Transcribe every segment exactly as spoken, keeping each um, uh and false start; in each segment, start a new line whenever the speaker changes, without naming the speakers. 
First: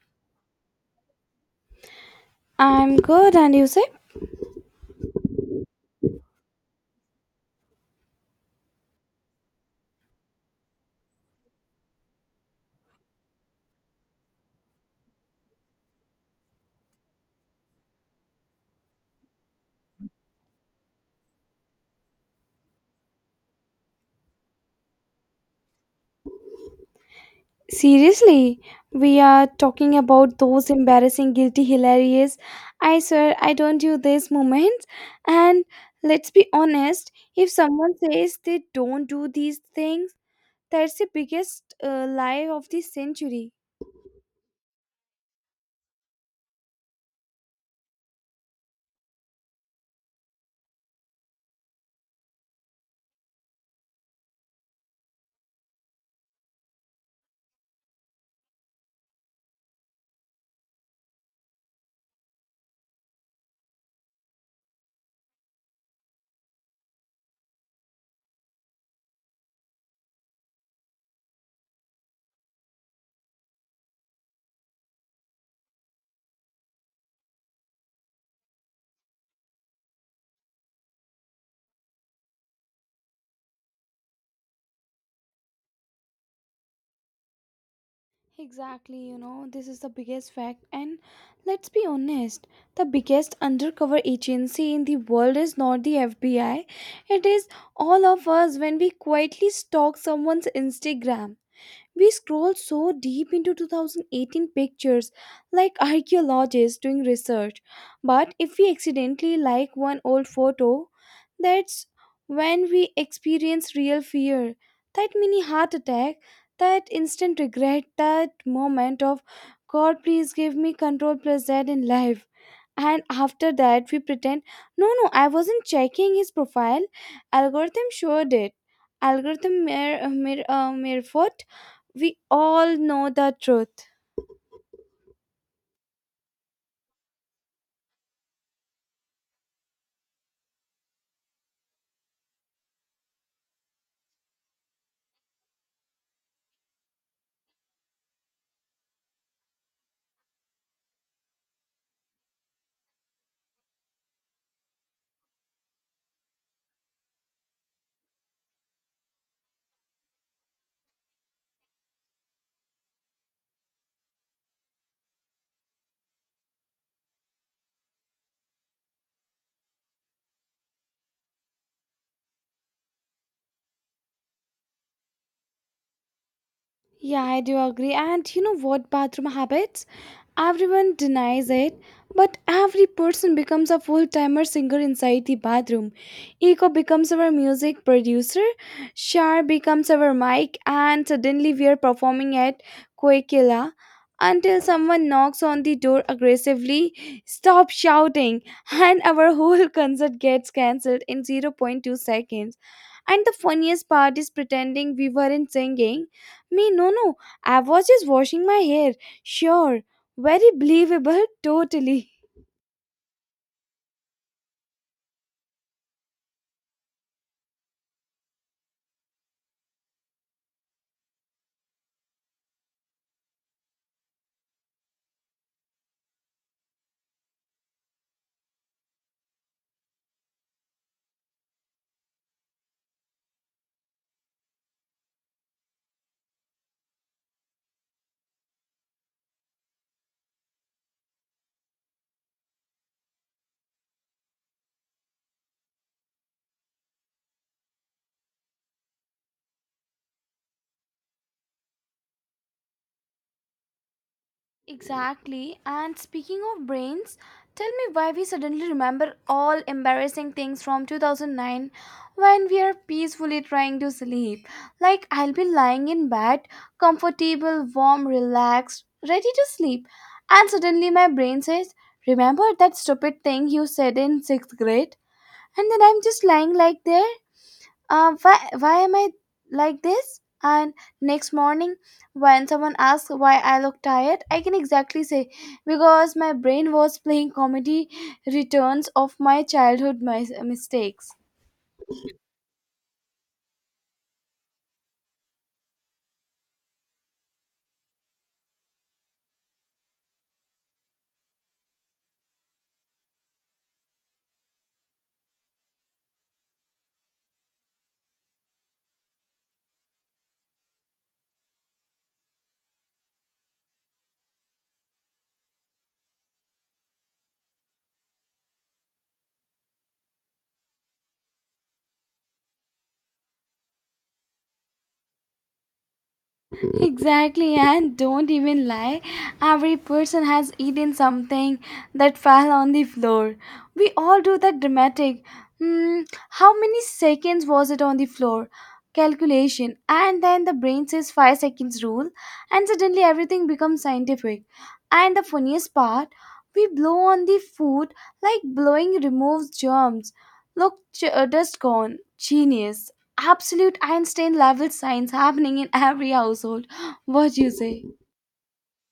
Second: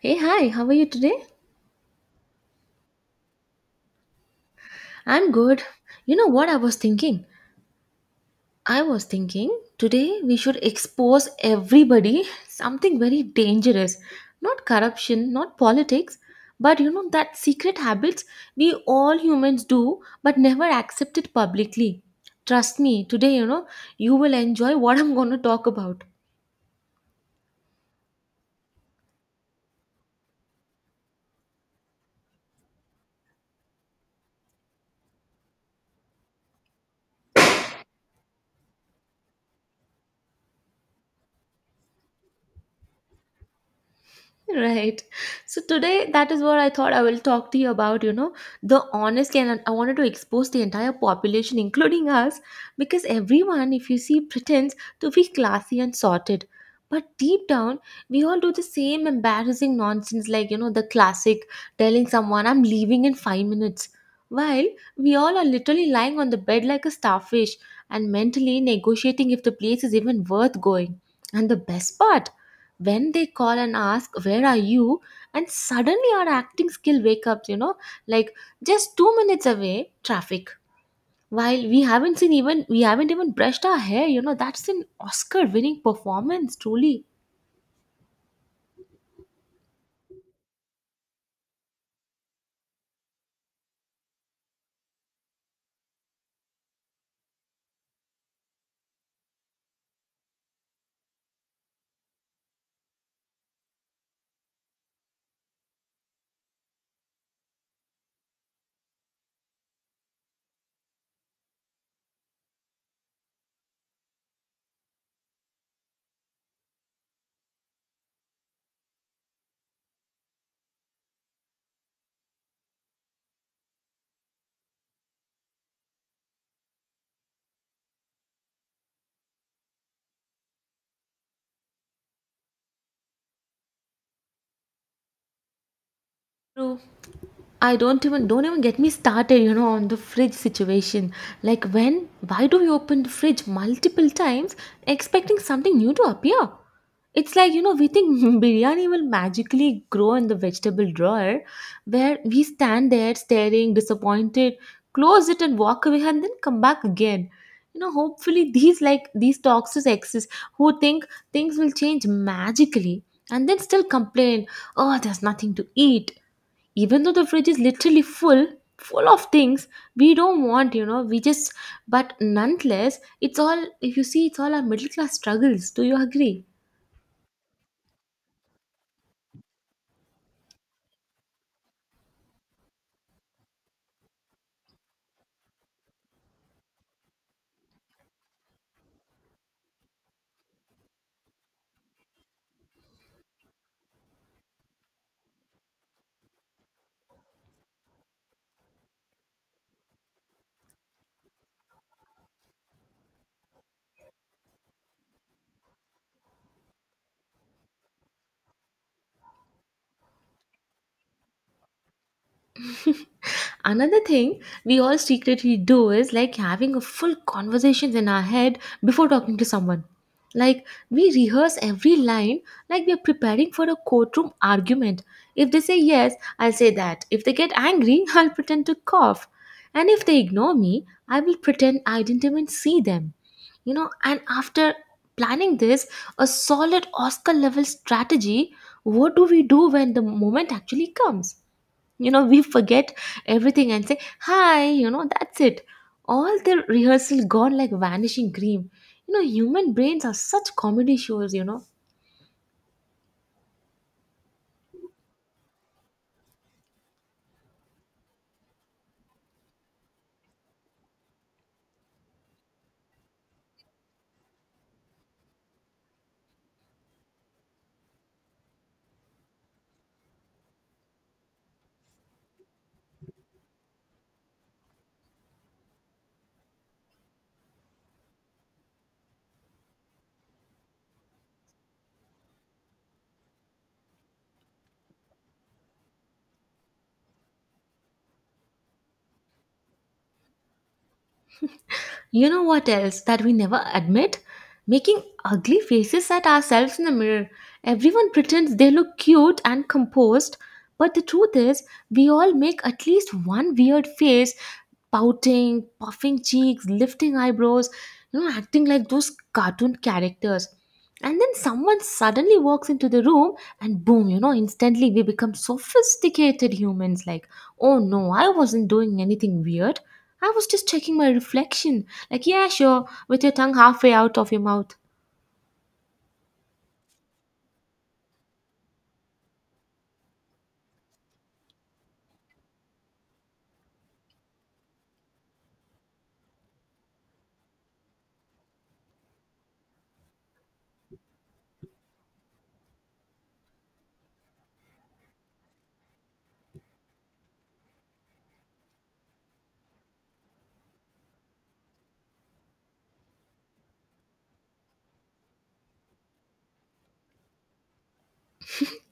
Hey, hi, how are you today?
I'm good, and you say?
I'm good. You know what I was thinking? I was thinking today we should expose everybody something very dangerous. Not corruption, not politics, but you know that secret habits we all humans do but never accept it publicly. Trust me, today, you know, you will enjoy what I'm going to talk about.
Seriously, we are talking about those embarrassing, guilty, hilarious. I swear, I don't do these moments. And let's be honest, if someone says they don't do these things, that's the biggest uh, lie of the century.
Right. So today, that is what I thought I will talk to you about. You know, the honest and I wanted to expose the entire population, including us, because everyone, if you see, pretends to be classy and sorted. But deep down, we all do the same embarrassing nonsense, like, you know, the classic telling someone, I'm leaving in five minutes. While we all are literally lying on the bed like a starfish and mentally negotiating if the place is even worth going. And the best part, when they call and ask where are you and suddenly our acting skill wake up, you know, like just two minutes away, traffic, while we haven't seen, even we haven't even brushed our hair, you know, that's an Oscar winning performance truly.
Exactly, you know, this is the biggest fact. And let's be honest, the biggest undercover agency in the world is not the F B I, it is all of us when we quietly stalk someone's Instagram. We scroll so deep into two thousand eighteen pictures, like archaeologists doing research. But if we accidentally like one old photo, that's when we experience real fear. That mini heart attack, that instant regret, that moment of God, please give me control plus Z in life. And after that, we pretend, no, no, I wasn't checking his profile. Algorithm showed it. Algorithm mere, mere, uh, mere we all know the truth.
True. I don't even don't even get me started, you know, on the fridge situation. Like when why do we open the fridge multiple times expecting something new to appear? It's like, you know, we think biryani will magically grow in the vegetable drawer where we stand there staring, disappointed, close it and walk away and then come back again. You know, hopefully these like these toxic exes who think things will change magically and then still complain, oh, there's nothing to eat. Even though the fridge is literally full, full of things we don't want, you know, we just, but nonetheless, it's all, if you see, it's all our middle class struggles. Do you agree?
Yeah, I do agree. And you know what? Bathroom habits? Everyone denies it, but every person becomes a full timer singer inside the bathroom. Eco becomes our music producer, Shar becomes our mic, and suddenly we are performing at Koikila until someone knocks on the door aggressively, stop shouting, and our whole concert gets cancelled in zero point 0.2 seconds. And the funniest part is pretending we weren't singing me, no, no. I was just washing my hair. Sure. Very believable, totally.
Another thing we all secretly do is like having a full conversations in our head before talking to someone. Like we rehearse every line like we are preparing for a courtroom argument. If they say yes, I'll say that. If they get angry, I'll pretend to cough. And if they ignore me, I will pretend I didn't even see them. You know, and after planning this, a solid Oscar level strategy, what do we do when the moment actually comes? You know, we forget everything and say hi, you know, that's it. All the rehearsal gone like vanishing cream, you know. Human brains are such comedy shows, you know.
Exactly. And speaking of brains, tell me why we suddenly remember all embarrassing things from two thousand nine when we are peacefully trying to sleep. Like, I'll be lying in bed, comfortable, warm, relaxed, ready to sleep. And suddenly my brain says, remember that stupid thing you said in sixth grade? And then I'm just lying like there, uh, why, why am I like this? And next morning, when someone asks why I look tired, I can exactly say because my brain was playing comedy returns of my childhood mis- mistakes.
You know what else that we never admit? Making ugly faces at ourselves in the mirror. Everyone pretends they look cute and composed, but the truth is, we all make at least one weird face, pouting, puffing cheeks, lifting eyebrows, you know, acting like those cartoon characters. And then someone suddenly walks into the room and boom, you know, instantly we become sophisticated humans like, oh no, I wasn't doing anything weird. I was just checking my reflection. Like, yeah, sure, with your tongue halfway out of your mouth.
Exactly, and don't even lie. Every person has eaten something that fell on the floor. We all do that dramatic. Hmm, how many seconds was it on the floor? Calculation, and then the brain says five seconds rule, and suddenly everything becomes scientific. And the funniest part, we blow on the food like blowing removes germs. Look, ch- uh, dust gone. Genius. Absolute Einstein level science happening in every household. What you say?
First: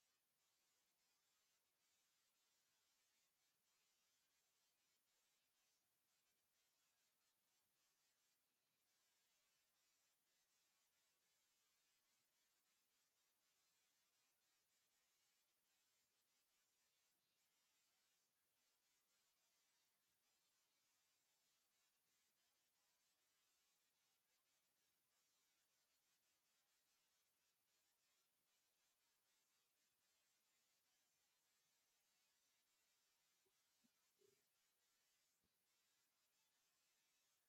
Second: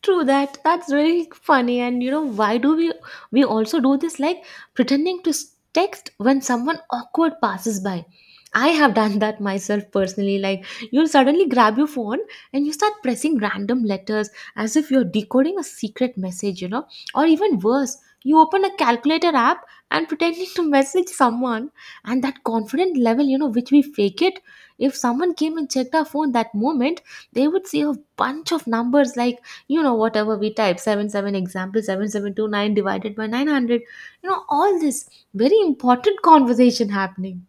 True that. That's really funny. And you know, why do we we also do this like pretending to s- text when someone awkward passes by? I have done that myself personally. Like you'll suddenly grab your phone and you start pressing random letters as if you're decoding a secret message, you know? Or even worse, you open a calculator app and pretending to message someone, and that confident level, you know, which we fake it. If someone came and checked our phone that moment, they would see a bunch of numbers like, you know, whatever we type, seven seven, example seventy-seven twenty-nine divided by nine hundred, you know, all this very important conversation happening.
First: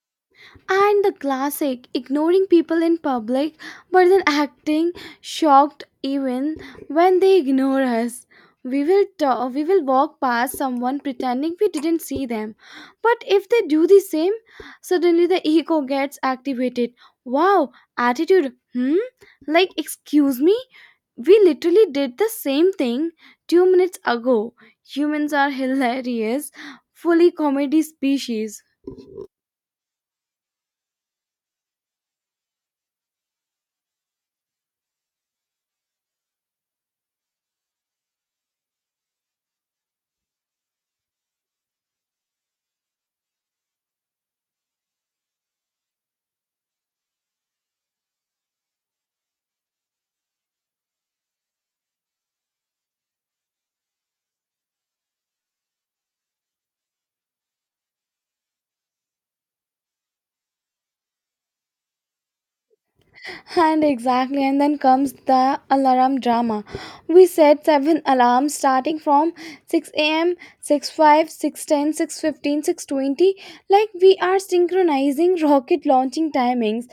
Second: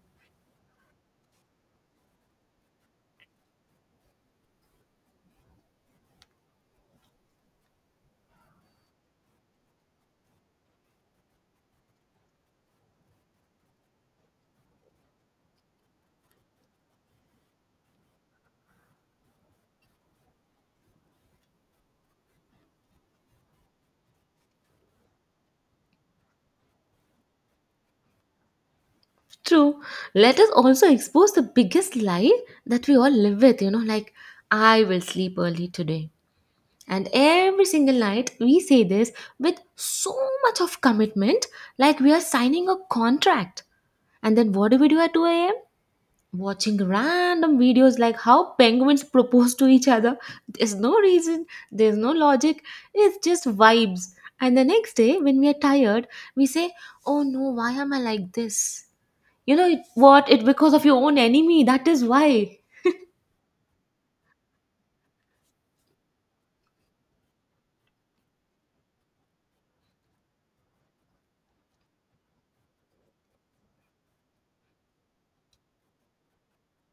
And the classic, ignoring people in public but then acting shocked even when they ignore us. We will ta- we will walk past someone pretending we didn't see them. But if they do the same, suddenly the ego gets activated. Wow, attitude. Hmm? Like excuse me? We literally did the same thing two minutes ago. Humans are hilarious, fully comedy species.
True. Let us also expose the biggest lie that we all live with, you know, like, I will sleep early today. And every single night, we say this with so much of commitment, like we are signing a contract. And then what do we do at two a m? Watching random videos like how penguins propose to each other. There's no reason, there's no logic, it's just vibes. And the next day, when we are tired, we say, oh no, why am I like this? You know it- what? It's because of your own enemy. That is why.
And exactly, and then comes the alarm drama. We set seven alarms starting from six a m, six oh five, six ten, six fifteen, six twenty. Like we are synchronizing rocket launching timings.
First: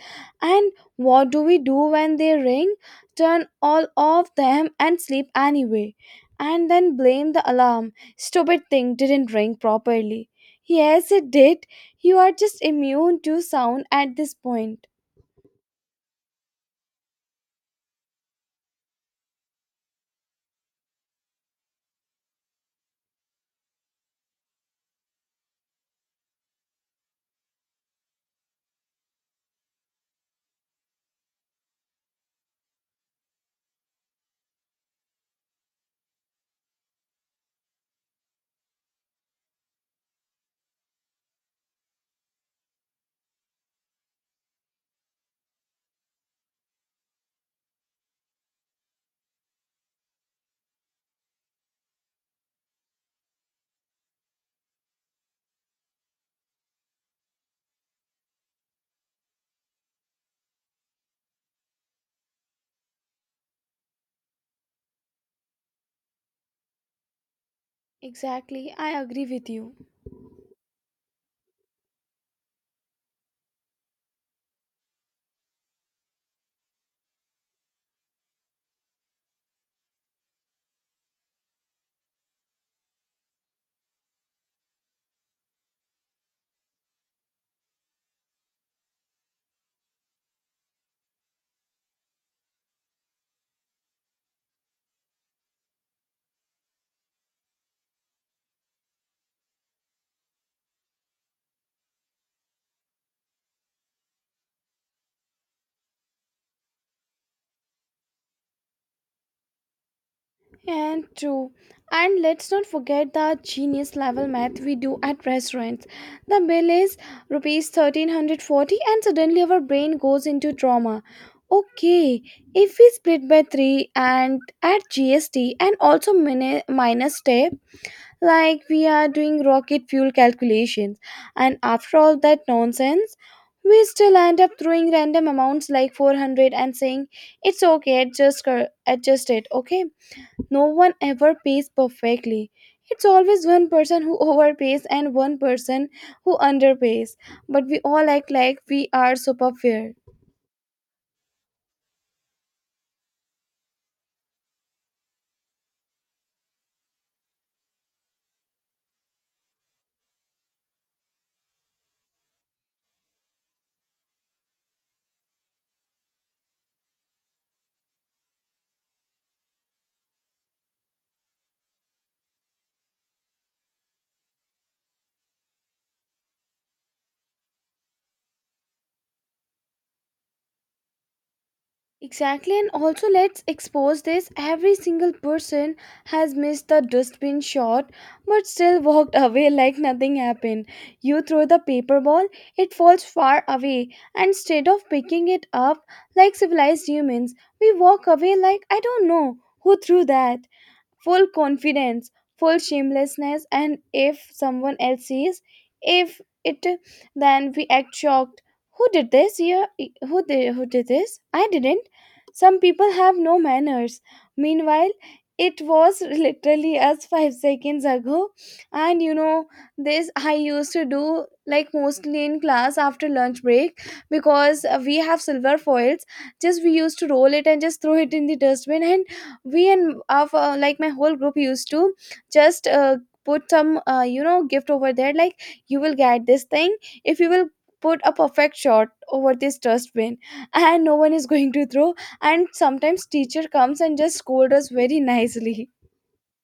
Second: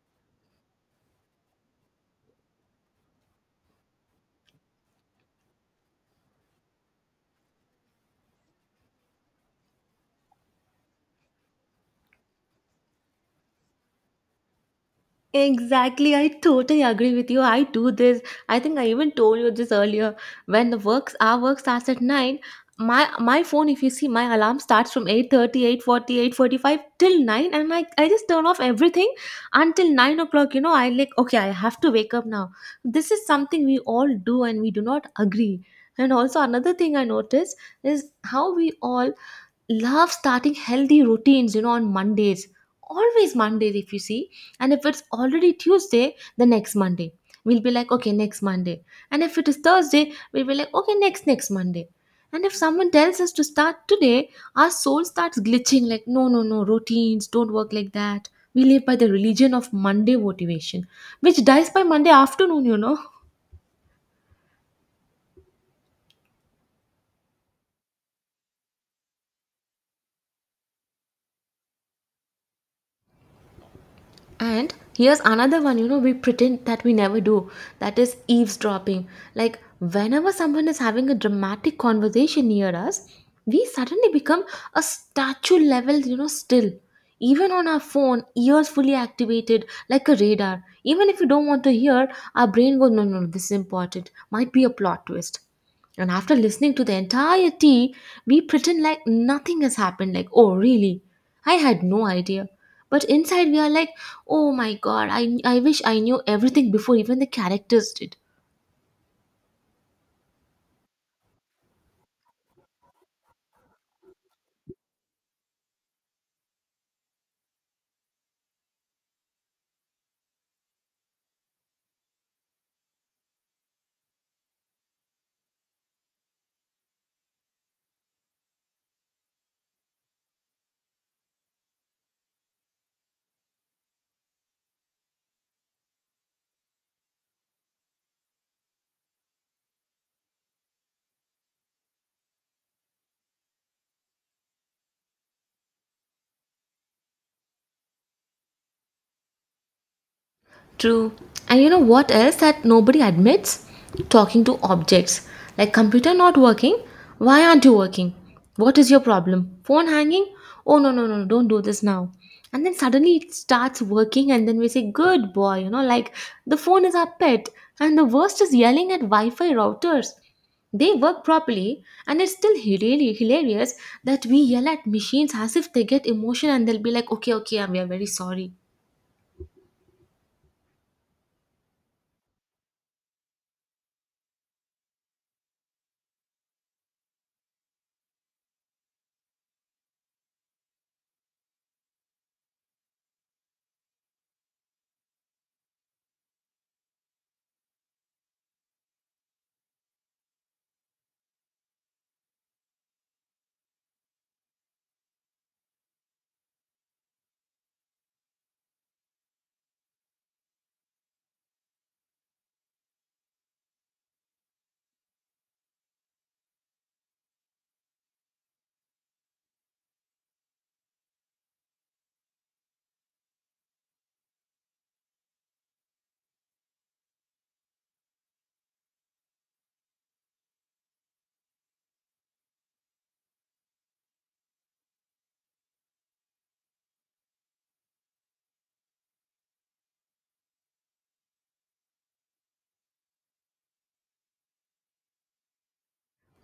And what do we do when they ring? Turn all of them and sleep anyway. And then blame the alarm. Stupid thing didn't ring properly. Yes, it did. You are just immune to sound at this point.
Exactly, I totally agree with you. I do this. I think I even told you this earlier. When the works our work starts at nine, my my phone, if you see, my alarm starts from eight thirty, eight forty, eight forty five till nine, and I I just turn off everything until nine o'clock. You know, I like okay, I have to wake up now. This is something we all do, and we do not agree. And also another thing I noticed is how we all love starting healthy routines, you know, on Mondays. Always Mondays, if you see. And if it's already Tuesday, the next Monday, we'll be like, okay, next Monday. And if it is Thursday, we'll be like, okay, next next Monday. And if someone tells us to start today, our soul starts glitching like no no no, routines don't work like that. We live by the religion of Monday motivation, which dies by Monday afternoon, you know.
Exactly, I agree with you.
And here's another one, you know, we pretend that we never do. That is eavesdropping. Like, whenever someone is having a dramatic conversation near us, we suddenly become a statue level, you know, still. Even on our phone, ears fully activated, like a radar. Even if you don't want to hear, our brain goes, no, no, no, this is important. Might be a plot twist. And after listening to the entire tea, we pretend like nothing has happened. Like, oh, really? I had no idea. But inside, we are like, oh my god, I, I wish I knew everything before even the characters did.
And true. And let's not forget the genius level math we do at restaurants. The bill is rupees thirteen forty and suddenly our brain goes into trauma. Okay, if we split by three and add G S T and also min- minus, like we are doing rocket fuel calculations, and after all that nonsense we still end up throwing random amounts like four hundred and saying it's okay, adjust cur- adjust it, okay. No one ever pays perfectly. It's always one person who overpays and one person who underpays, but we all act like we are super fair.
True. And you know what else that nobody admits? Talking to objects. Like computer not working. Why aren't you working? What is your problem? Phone hanging? Oh no no no, no, don't do this now. And then suddenly it starts working and then we say good boy, you know, like the phone is our pet. And the worst is yelling at Wi-Fi routers. They work properly and it's still really hilarious that we yell at machines as if they get emotion and they'll be like okay okay, we are very sorry.
Exactly, and also let's expose this. Every single person has missed the dustbin shot but still walked away like nothing happened. You throw the paper ball, it falls far away, and instead of picking it up like civilized humans, we walk away like I don't know who threw that. Full confidence, full shamelessness, and if someone else sees, if it, then we act shocked. Who did this? Yeah, who did who did this? I didn't. Some people have no manners. Meanwhile, it was literally us five seconds ago. And you know, this I used to do like mostly in class after lunch break because uh, we have silver foils. Just we used to roll it and just throw it in the dustbin, and we and of uh, like my whole group used to just uh, put some uh, you know, gift over there like you will get this thing if you will put a perfect shot over this dustbin, and no one is going to throw. And sometimes teacher comes and just scold us very nicely.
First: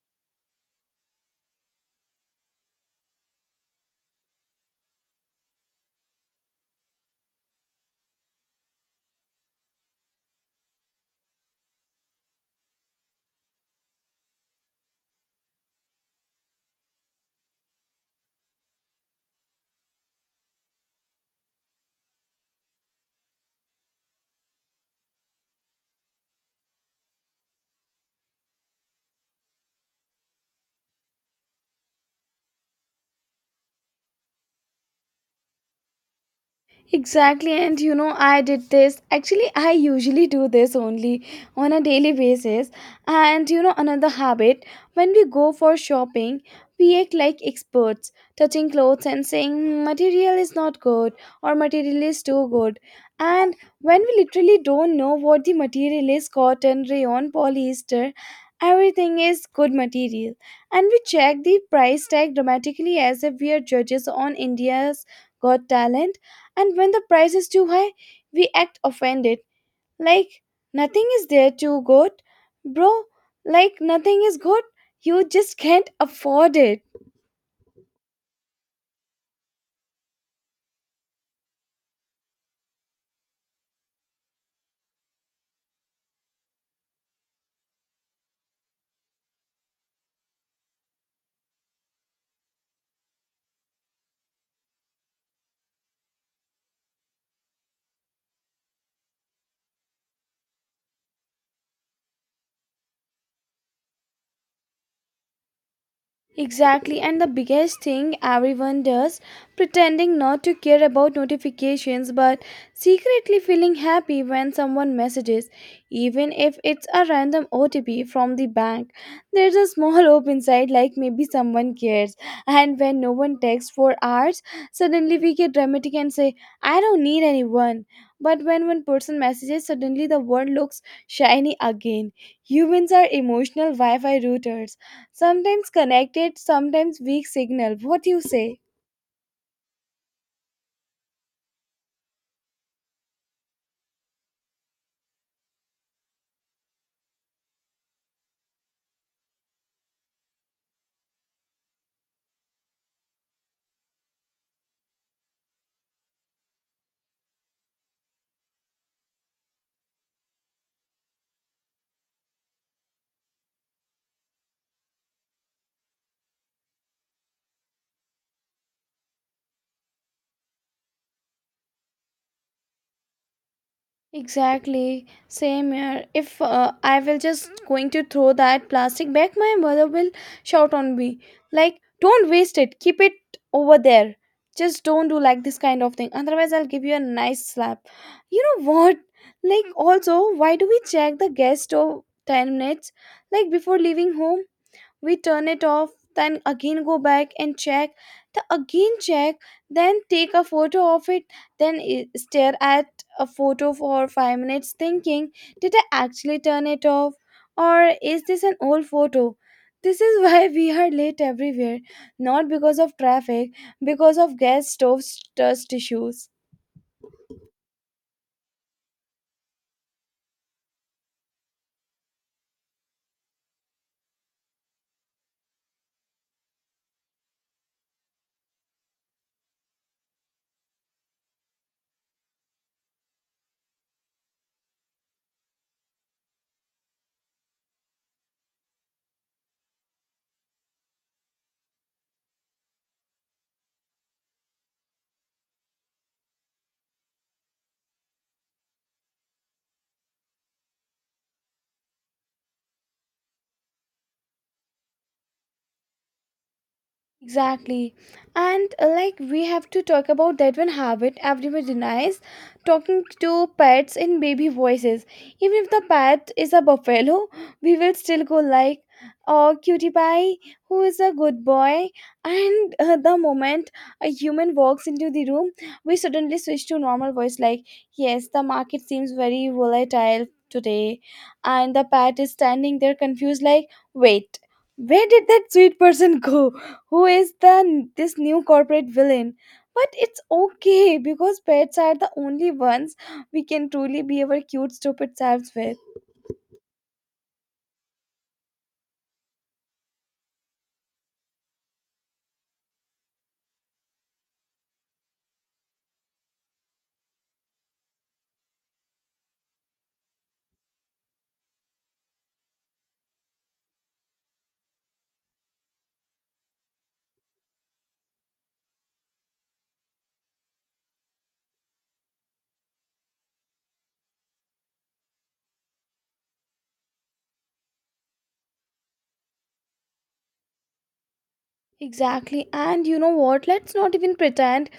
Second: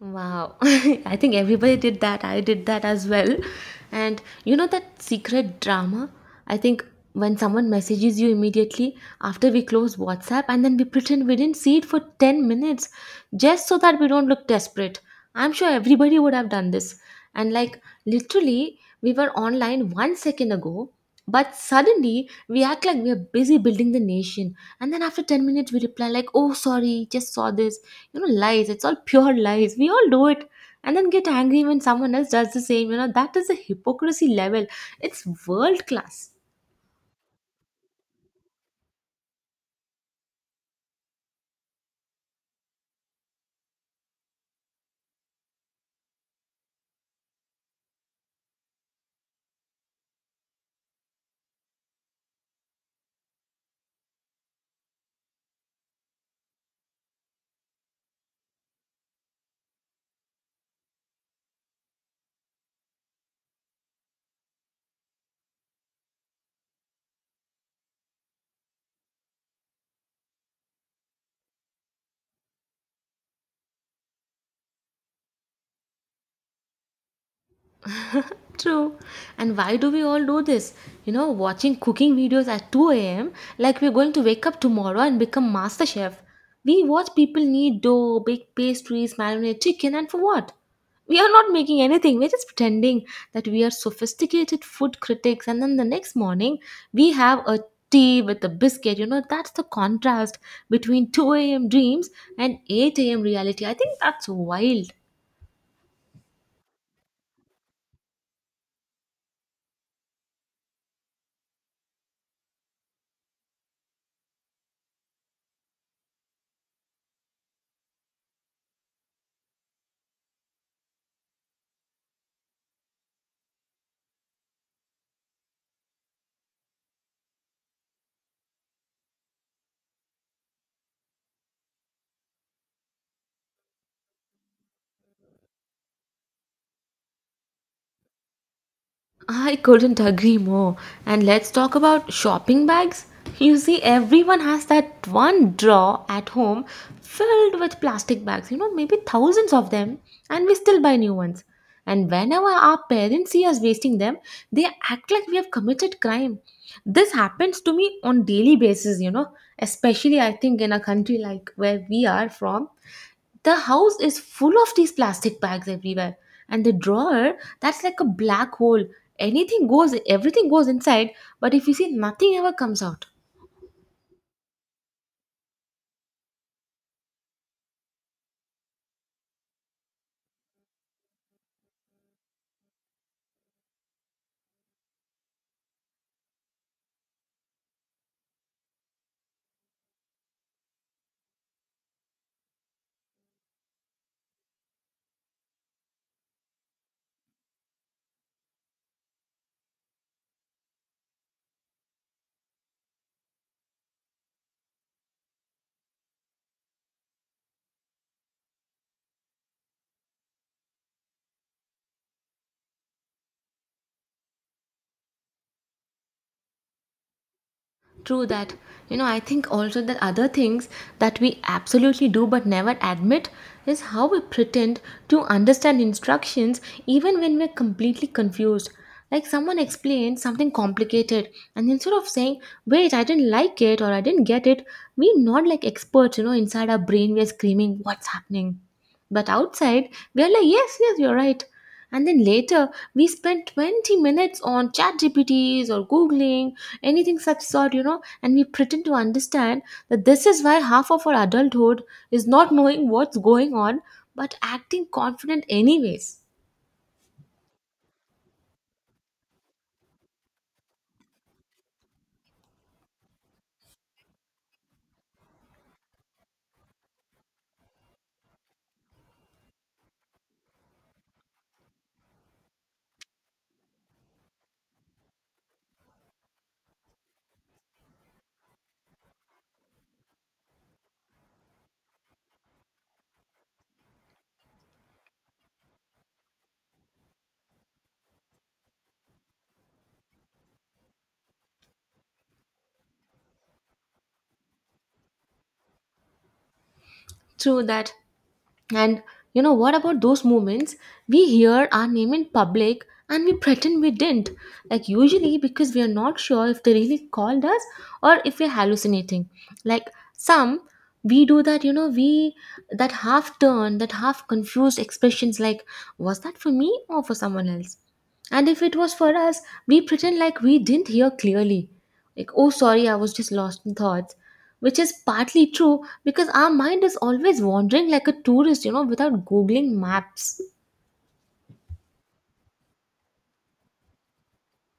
Wow. I think everybody did that. I did that as well. And you know that secret drama? I think when someone messages you immediately after we close WhatsApp and then we pretend we didn't see it for ten minutes just so that we don't look desperate. I'm sure everybody would have done this. And like literally, we were online one second ago, but suddenly we act like we are busy building the nation. And then after ten minutes, we reply like, oh, sorry, just saw this. You know, lies, it's all pure lies, we all do it, and then get angry when someone else does the same, you know. That is a hypocrisy level, it's world class.
Exactly, and you know, I did this. Actually, I usually do this only on a daily basis. And you know, another habit, when we go for shopping, we act like experts, touching clothes and saying, "Hmm, material is not good or material is too good." And when we literally don't know what the material is, cotton, rayon, polyester, everything is good material. And we check the price tag dramatically as if we are judges on India's Got Talent, and when the price is too high, we act offended, like nothing is there too good. Bro, like nothing is good, you just can't afford it.
True. And why do we all do this? You know, watching cooking videos at two a m like we're going to wake up tomorrow and become master chef. We watch people knead dough, bake pastries, marinate chicken, and for what? We are not making anything. We're just pretending that we are sophisticated food critics, and then the next morning we have a tea with a biscuit. You know, that's the contrast between two a m dreams and eight a m reality. I think that's wild.
Exactly, and the biggest thing everyone does, pretending not to care about notifications but secretly feeling happy when someone messages, even if it's a random O T P from the bank. There's a small hope inside, like maybe someone cares. And when no one texts for hours, suddenly we get dramatic and say, I don't need anyone. But when one person messages, suddenly the world looks shiny again. Humans are emotional Wi Fi routers. Sometimes connected, sometimes weak signal. What you say?
I couldn't agree more. And let's talk about shopping bags. You see, everyone has that one drawer at home filled with plastic bags, you know, maybe thousands of them, and we still buy new ones. And whenever our parents see us wasting them, they act like we have committed crime. This happens to me on daily basis, you know, especially I think in a country like where we are from, the house is full of these plastic bags everywhere, and the drawer, that's like a black hole. Anything goes, everything goes inside, but if you see, nothing ever comes out.
Exactly, same here. If uh, I will just going to throw that plastic back, my mother will shout on me like, "Don't waste it. Keep it over there. Just don't do like this kind of thing. Otherwise, I'll give you a nice slap." You know what? Like, also, why do we check the gas stove ten minutes like before leaving home? We turn it off, then again go back and check, the again check, then take a photo of it, then i- stare at a photo for five minutes thinking, did I actually turn it off, or is this an old photo? This is why we are late everywhere, not because of traffic, because of gas stove dust issues.
True that. You know, I think also that other things that we absolutely do but never admit is how we pretend to understand instructions even when we're completely confused. Like someone explains something complicated, and instead of saying, wait, I didn't like it or I didn't get it, we're not like experts, you know, inside our brain, we're screaming, what's happening? But outside, we're like, yes, yes, you're right. And then later, we spend twenty minutes on chat G P Ts or Googling anything such sort you know and we pretend to understand that this is why half of our adulthood is not knowing what's going on but acting confident anyways.
Exactly. And uh, like, we have to talk about that one habit everyone denies, talking to pets in baby voices. Even if the pet is a buffalo, we will still go like, oh, cutie pie, who is a good boy. And uh, the moment a human walks into the room, we suddenly switch to normal voice like, yes, the market seems very volatile today. And the pet is standing there confused like, wait, where did that sweet person go? Who is the this new corporate villain? But it's okay because pets are the only ones we can truly be our cute stupid selves with.
True that. And you know what about those moments we hear our name in public and we pretend we didn't? Like, usually because we are not sure if they really called us or if we're hallucinating. Like, some we do that, you know, we that half turn, that half confused expressions like, was that for me or for someone else? And if it was for us, we pretend like we didn't hear clearly. Like, oh, sorry, I was just lost in thoughts, which is partly true because our mind is always wandering like a tourist, you know, without googling maps.
Exactly. And you know what? Let's not even pretend,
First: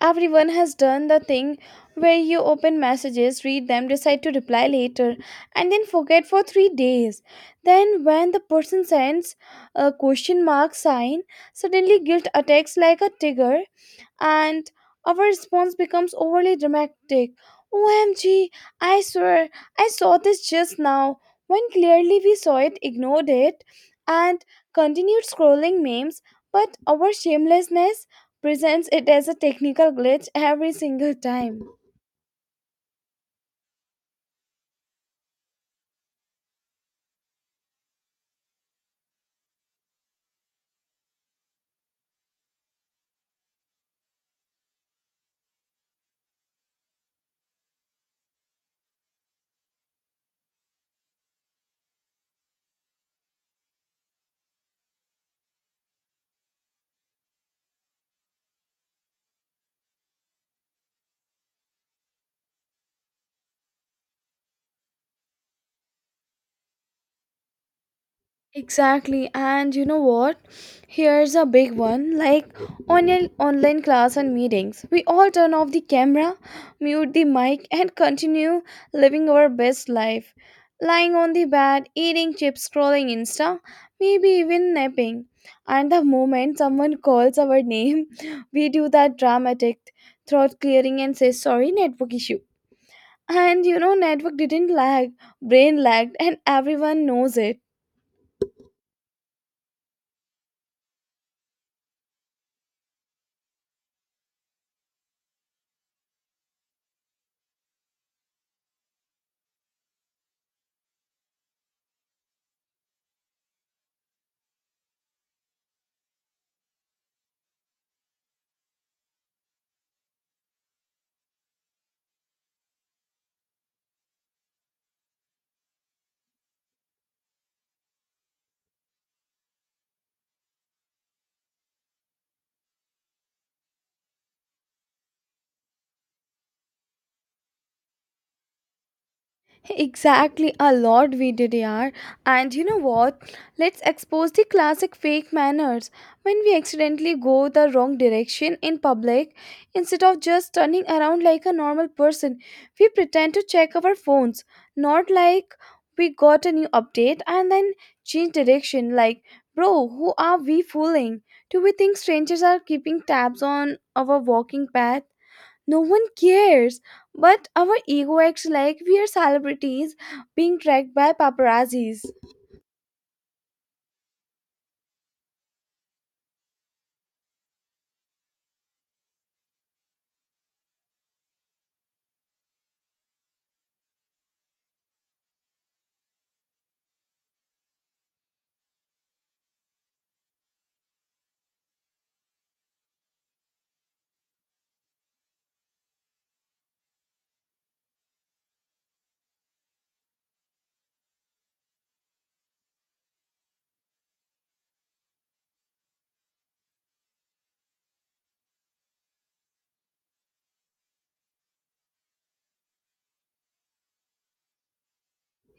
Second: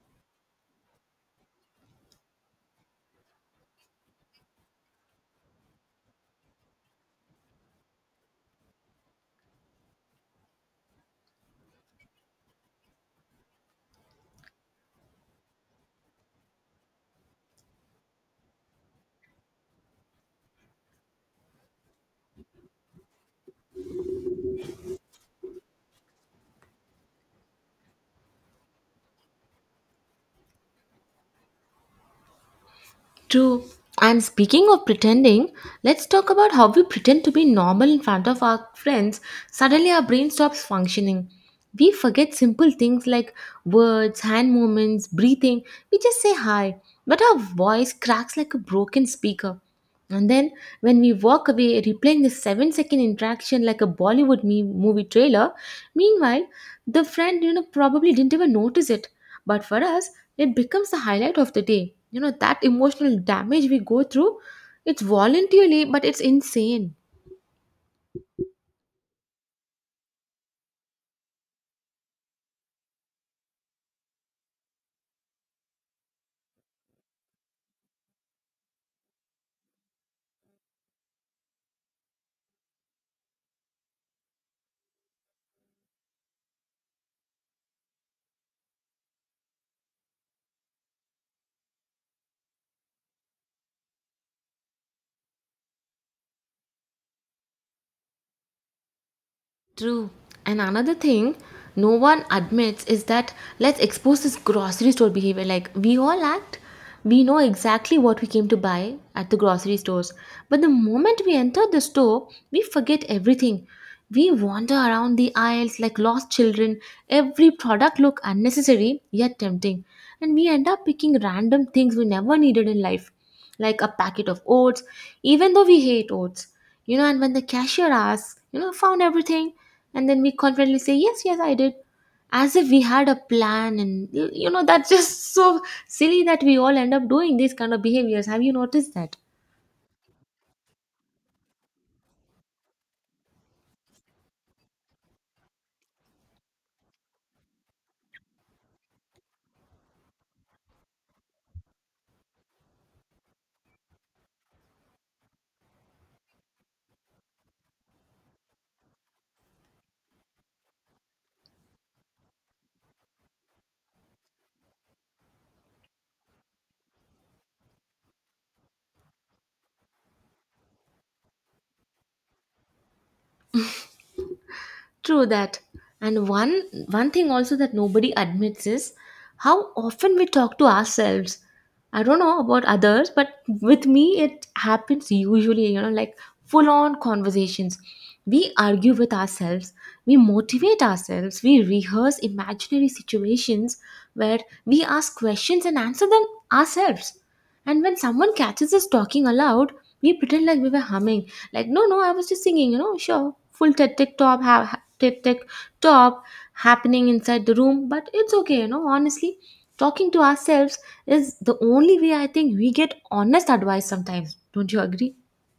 everyone has done the thing where you open messages, read them, decide to reply later, and then forget for three days. Then, when the person sends a question mark sign, suddenly guilt attacks like a tiger and our response becomes overly dramatic. O M G, I swear, I saw this just now, when clearly we saw it, ignored it, and continued scrolling memes, but our shamelessness presents it as a technical glitch every single time.
True. And speaking of pretending, let's talk about how we pretend to be normal in front of our friends. Suddenly, our brain stops functioning. We forget simple things like words, hand movements, breathing. We just say hi, but our voice cracks like a broken speaker. And then, when we walk away, replaying the seven-second interaction like a Bollywood me- movie trailer. Meanwhile, the friend, you know, probably didn't even notice it. But for us, it becomes the highlight of the day. You know, that emotional damage we go through, it's voluntarily, but it's insane.
Exactly, and you know what? Here's a big one, like on your online class and meetings. We all turn off the camera, mute the mic, and continue living our best life. Lying on the bed, eating chips, scrolling Insta, maybe even napping. And the moment someone calls our name, we do that dramatic throat clearing and say, sorry, network issue. And you know, network didn't lag, brain lagged, and everyone knows it.
True. And another thing no one admits is that, let's expose this grocery store behavior. Like, we all act, we know exactly what we came to buy at the grocery stores. But the moment we enter the store, we forget everything. We wander around the aisles like lost children. Every product look unnecessary yet tempting. And we end up picking random things we never needed in life, like a packet of oats, even though we hate oats. You know, and when the cashier asks, you know, found everything, and then we confidently say, yes, yes, I did, as if we had a plan. And, you know, that's just so silly that we all end up doing these kind of behaviors. Have you noticed that?
Exactly, a lot we did, yaar. And you know what? Let's expose the classic fake manners. When we accidentally go the wrong direction in public, instead of just turning around like a normal person, we pretend to check our phones. Not like we got a new update and then change direction. Like, bro, who are we fooling? Do we think strangers are keeping tabs on our walking path? No one cares. But our ego acts like we are celebrities being tracked by paparazzis.
True that. And one one thing also that nobody admits is how often we talk to ourselves. I don't know about others, but with me it happens usually, you know, like full on conversations. We argue with ourselves, we motivate ourselves, we rehearse imaginary situations where we ask questions and answer them ourselves. And when someone catches us talking aloud, we pretend like we were humming. Like, no, no, I was just singing, you know, sure. Full tic tic top, ha- ha- tic tic top happening inside the room. But it's okay, you know, honestly. Talking to ourselves is the only way I think we get honest advice sometimes. Don't you agree?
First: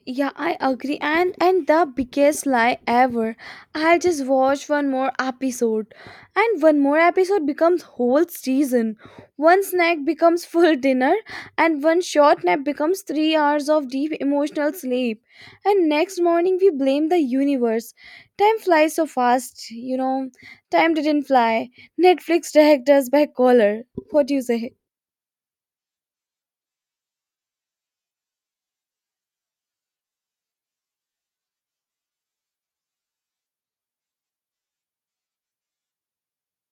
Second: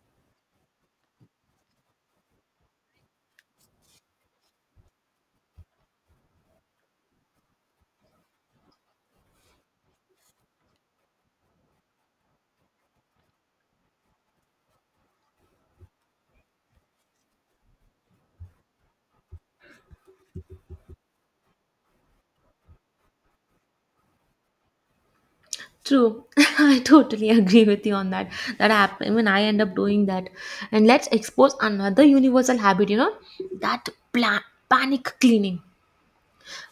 Yeah, I agree. And and the biggest lie ever. I'll just watch one more episode. And one more episode becomes whole season. One snack becomes full dinner and one short nap becomes three hours of deep emotional sleep. And next morning we blame the universe. Time flies so fast, you know. Time didn't fly. Netflix dragged us by collar. What do you say?
True. I totally agree with you on that. That happen when I end up doing that. And let's expose another universal habit, you know, that plan- panic cleaning.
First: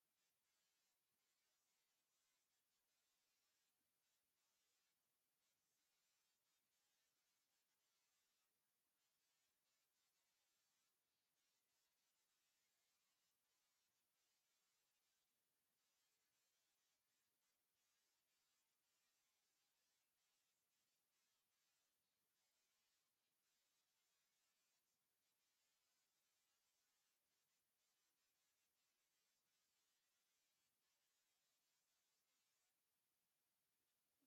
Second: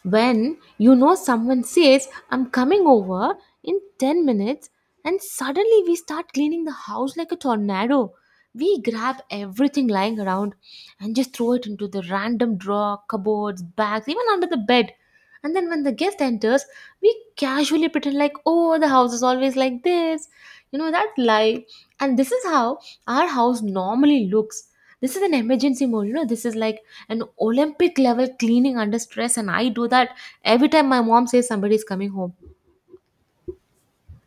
When you know someone says, I'm coming over in ten minutes, and suddenly we start cleaning the house like a tornado. We grab everything lying around and just throw it into the random drawer, cupboards, bags, even under the bed. And then when the guest enters, we casually pretend like, oh, the house is always like this. You know, that lie. And this is how our house normally looks. This is an emergency mode. You know, this is like an Olympic level cleaning under stress. And I do that every time my mom says somebody is coming home.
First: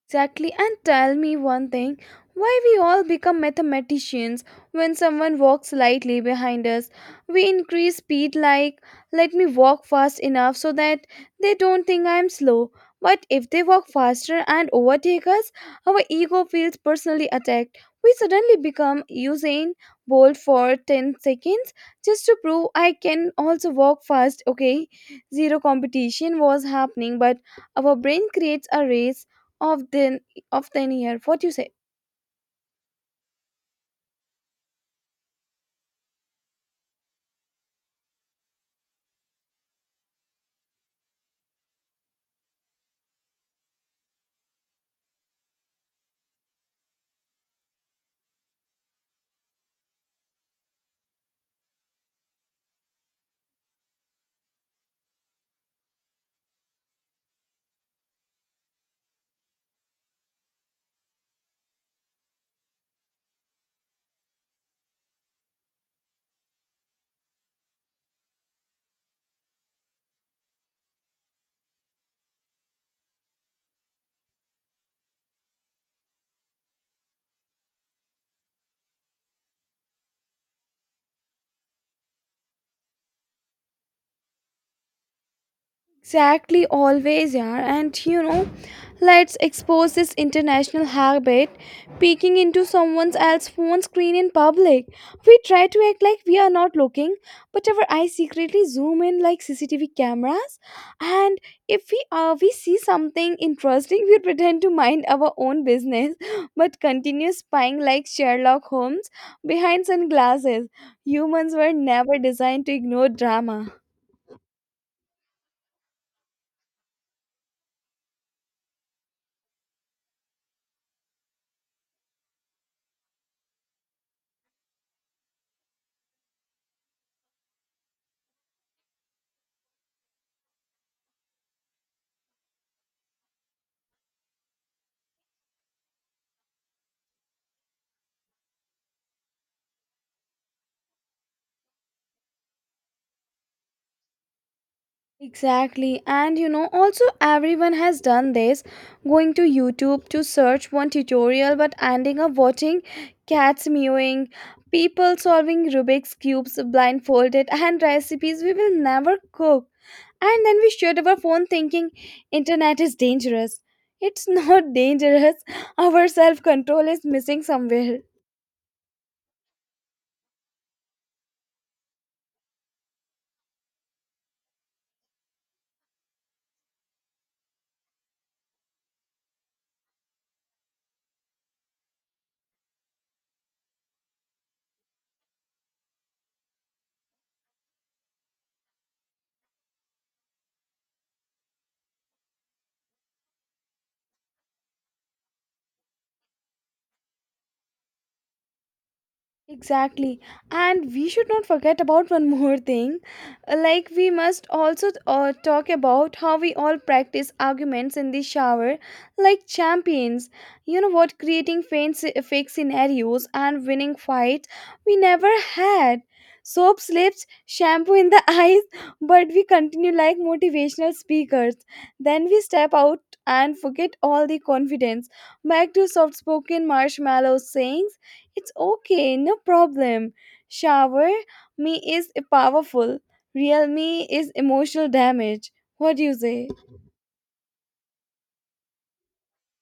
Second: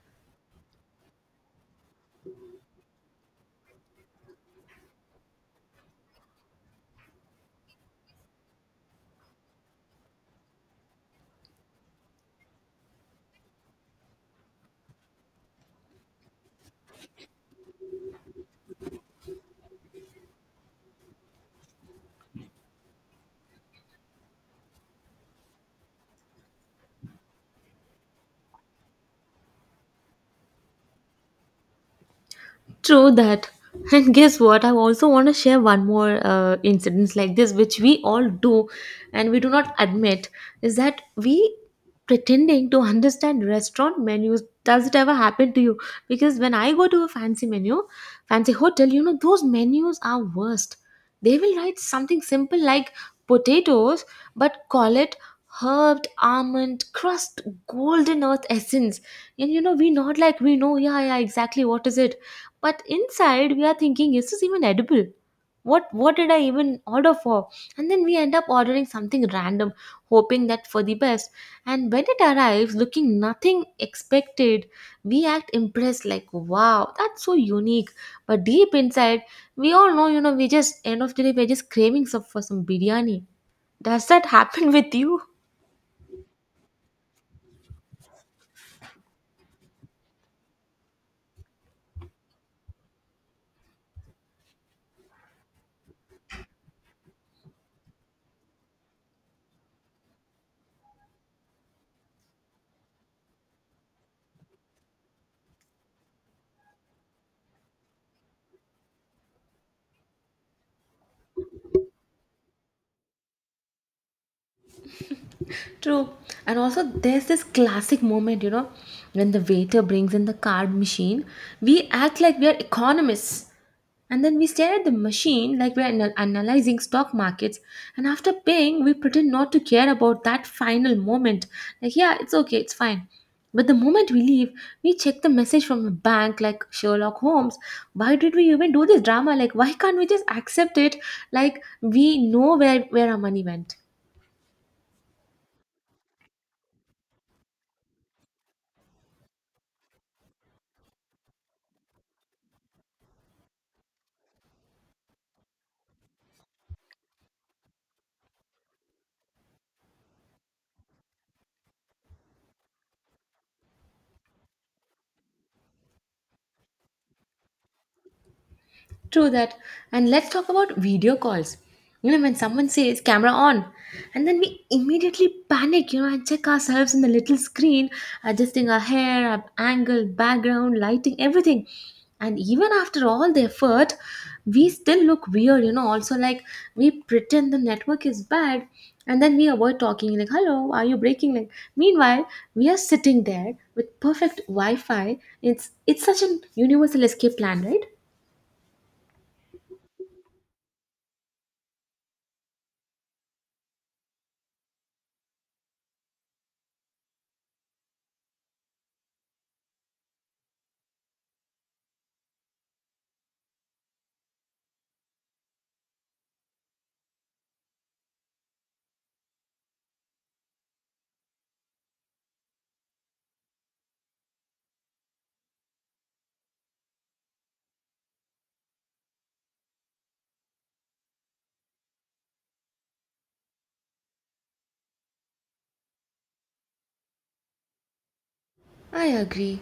Exactly, and tell me one thing why we all become mathematicians when someone walks slightly behind us. We increase speed like, let me walk fast enough so that they don't think I'm slow. But if they walk faster and overtake us, our ego feels personally attacked. We suddenly become Usain Bolt for ten seconds just to prove I can also walk fast, okay? Zero competition was happening, but our brain creates a race of the of the year. What do you say?
True that. And guess what? I also want to share one more uh, incidents like this, which we all do and we do not admit, is that we pretending to understand restaurant menus. Does it ever happen to you? Because when I go to a fancy menu, fancy hotel, you know, those menus are worst. They will write something simple like potatoes, but call it herbed almond crust golden earth essence. And you know, we not like we know, yeah, yeah, exactly what is it, but inside we are thinking, is this even edible? What what did I even order for? And then we end up ordering something random, hoping that for the best. And when it arrives looking nothing expected, we act impressed like, wow, that's so unique. But deep inside, we all know, you know, we just end of the day we're just craving some for some biryani. Does that happen with you?
Exactly, always, yeah. And you know, let's expose this international habit, peeking into someone else's phone screen in public. We try to act like we are not looking, but our eyes secretly zoom in like C C T V cameras. And if we uh, we see something interesting, we pretend to mind our own business, but continue spying like Sherlock Holmes behind sunglasses. Humans were never designed to ignore drama.
True. And also, there's this classic moment, you know, when the waiter brings in the card machine, we act like we are economists. And then we stare at the machine like we're ana- analyzing stock markets. And after paying, we pretend not to care about that final moment. Like, yeah, it's okay, it's fine. But the moment we leave, we check the message from the bank like Sherlock Holmes. Why did we even do this drama? Like, why can't we just accept it? Like, we know where, where our money went.
Exactly. And you know, also everyone has done this going to YouTube to search one tutorial but ending up watching cats mewing, people solving Rubik's Cubes blindfolded, and recipes we will never cook. And then we shut our phone thinking internet is dangerous. It's not dangerous. Our self control is missing somewhere.
True that. And let's talk about video calls. You know, when someone says camera on, and then we immediately panic, you know, and check ourselves in the little screen, adjusting our hair, our angle, background, lighting, everything. And even after all the effort, we still look weird, you know. Also, like, we pretend the network is bad, and then we avoid talking, like, hello, are you breaking? Like, meanwhile, we are sitting there with perfect Wi Fi. It's, it's such an universal escape plan, right?
Exactly. And we should not forget about one more thing. Uh, Like, we must also uh, talk about how we all practice arguments in the shower like champions. You know what? Creating faint, sce- fake scenarios and winning fights we never had. Soap slips, shampoo in the eyes, but we continue like motivational speakers. Then we step out and forget all the confidence. Back to soft spoken marshmallow sayings it's okay, no problem. Shower me is powerful. Real me is emotional damage. What do you say?
I agree.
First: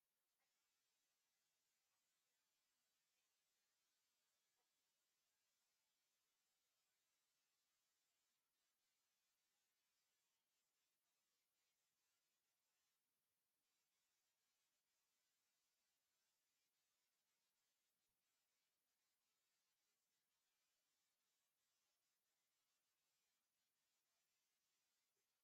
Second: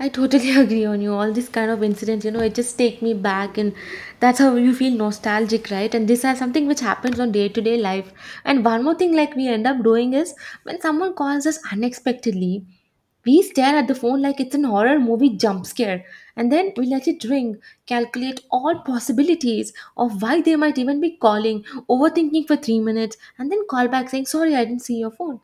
I totally agree on you. All these kind of incidents, you know, it just take me back, and that's how you feel nostalgic, right? And this is something which happens on day to day life. And one more thing, like we end up doing is when someone calls us unexpectedly, we stare at the phone like it's an horror movie jump scare, and then we let it ring, calculate all possibilities of why they might even be calling, overthinking for three minutes, and then call back saying, "Sorry, I didn't see your phone,"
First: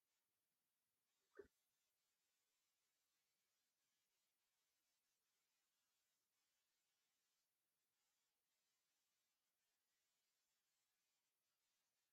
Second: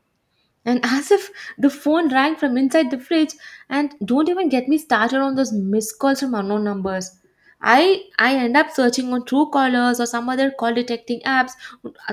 and as if the phone rang from inside the fridge. And don't even get me started on those missed calls from unknown numbers. I i end up searching on true callers or some other call detecting apps,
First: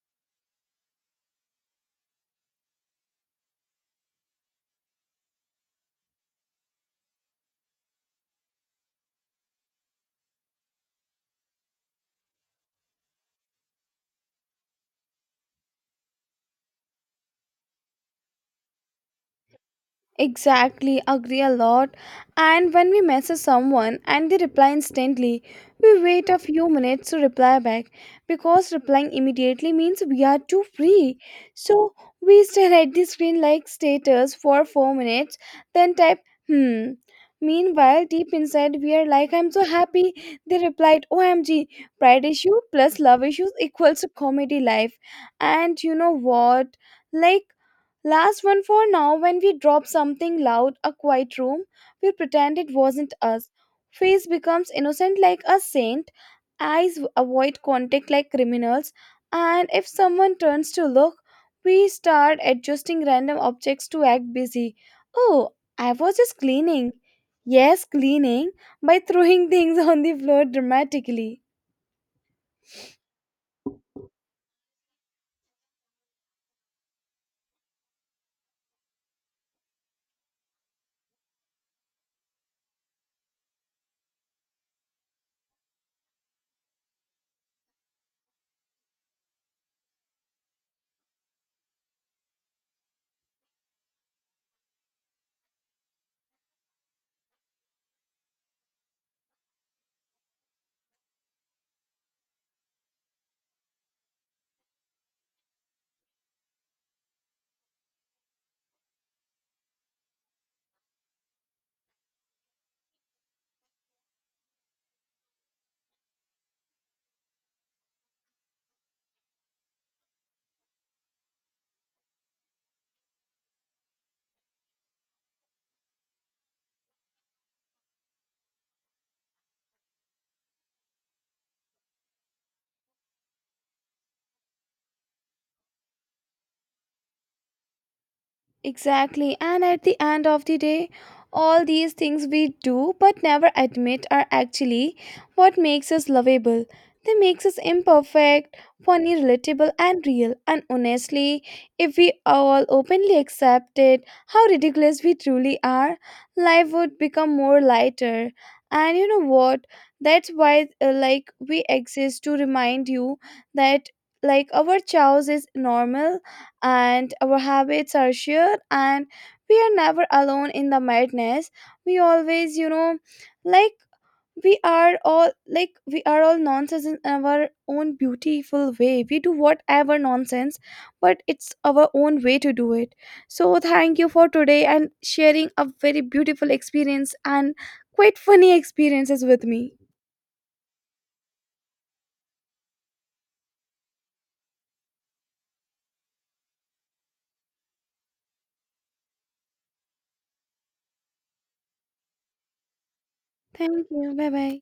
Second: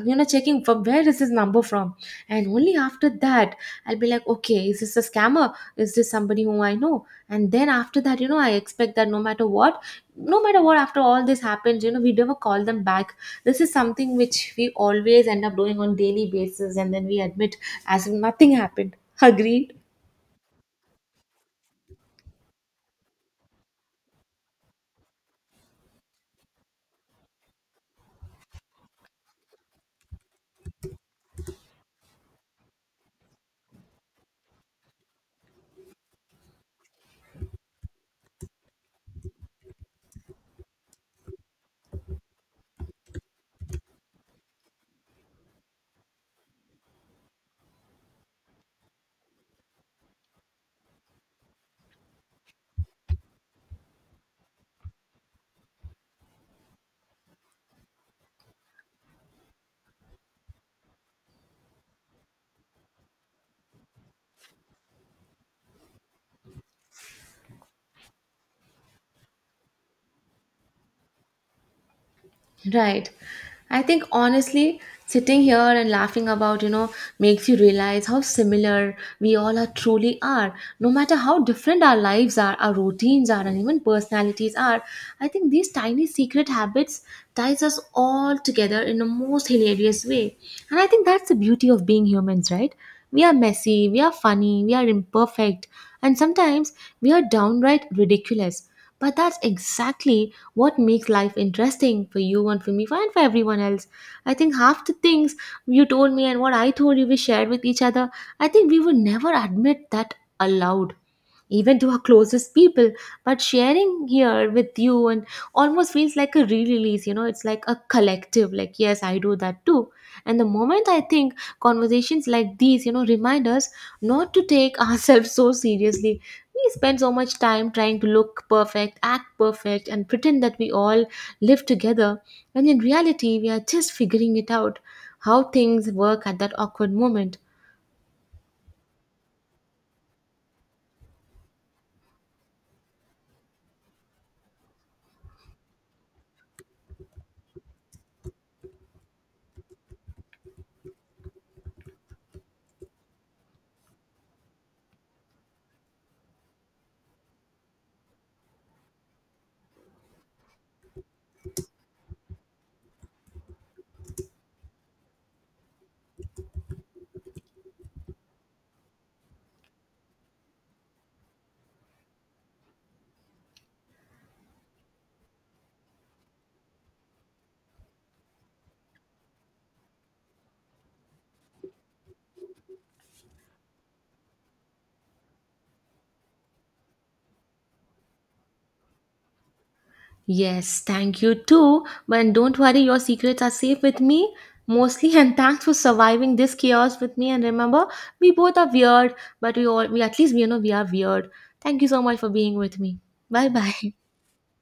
you know, checking from where is this number from. And only after that, I'll be like, okay, is this a scammer, is this somebody whom I know? And then after that, you know, I expect that, no matter what, no matter what after all this happens, you know, we never call them back. This is something which we always end up doing on daily basis, and then we admit as if nothing happened. Agreed.
Exactly, agree a lot. And when we message someone and they reply instantly, we wait a few minutes to reply back because replying immediately means we are too free. So we stare at the screen like status for four minutes, then type hmm. Meanwhile, deep inside, we are like, I'm so happy. They replied, O M G, pride issue plus love issues equals comedy life. And you know what? Like, last one for now when we drop something loud, a quiet room, we pretend it wasn't us. Face becomes innocent like a saint, eyes avoid contact like criminals, and if someone turns to look, we start adjusting random objects to act busy. Oh, I was just cleaning. Yes, cleaning by throwing things on the floor dramatically.
Right. I think honestly, sitting here and laughing about, you know, makes you realize how similar we all are truly are. No matter how different our lives are, our routines are, and even personalities are, I think these tiny secret habits ties us all together in the most hilarious way. And I think that's the beauty of being humans, right? We are messy, we are funny, we are imperfect, and sometimes we are downright ridiculous. But that's exactly what makes life interesting for you and for me and for everyone else. I think half the things you told me and what I told you we shared with each other, I think we would never admit that aloud even to our closest people, but sharing here with you and almost feels like a re-release, you know, it's like a collective, like, yes, I do that too. And the moment I think conversations like these, you know, remind us not to take ourselves so seriously. We spend so much time trying to look perfect, act perfect, and pretend that we all live together, when in reality we are just figuring it out how things work at that awkward moment.
Exactly. And at the end of the day, all these things we do but never admit are actually what makes us lovable. They makes us imperfect, funny, relatable and real. And honestly, if we all openly accepted how ridiculous we truly are, life would become more lighter. And you know what? That's why uh, like we exist to remind you that like our chaos is normal, and our habits are shared, and we are never alone in the madness. We always, you know, like, we are all, like, we are all nonsense in our own beautiful way. We do whatever nonsense, but it's our own way to do it. So thank you for today and sharing a very beautiful experience and quite funny experiences with me.
Yes, thank you too. But don't worry, your secrets are safe with me, mostly. And thanks for surviving this chaos with me. And remember, we both are weird, but we all we at least we you know we are weird. Thank you so much for being with me. Bye
Thank
bye.
you. Bye bye.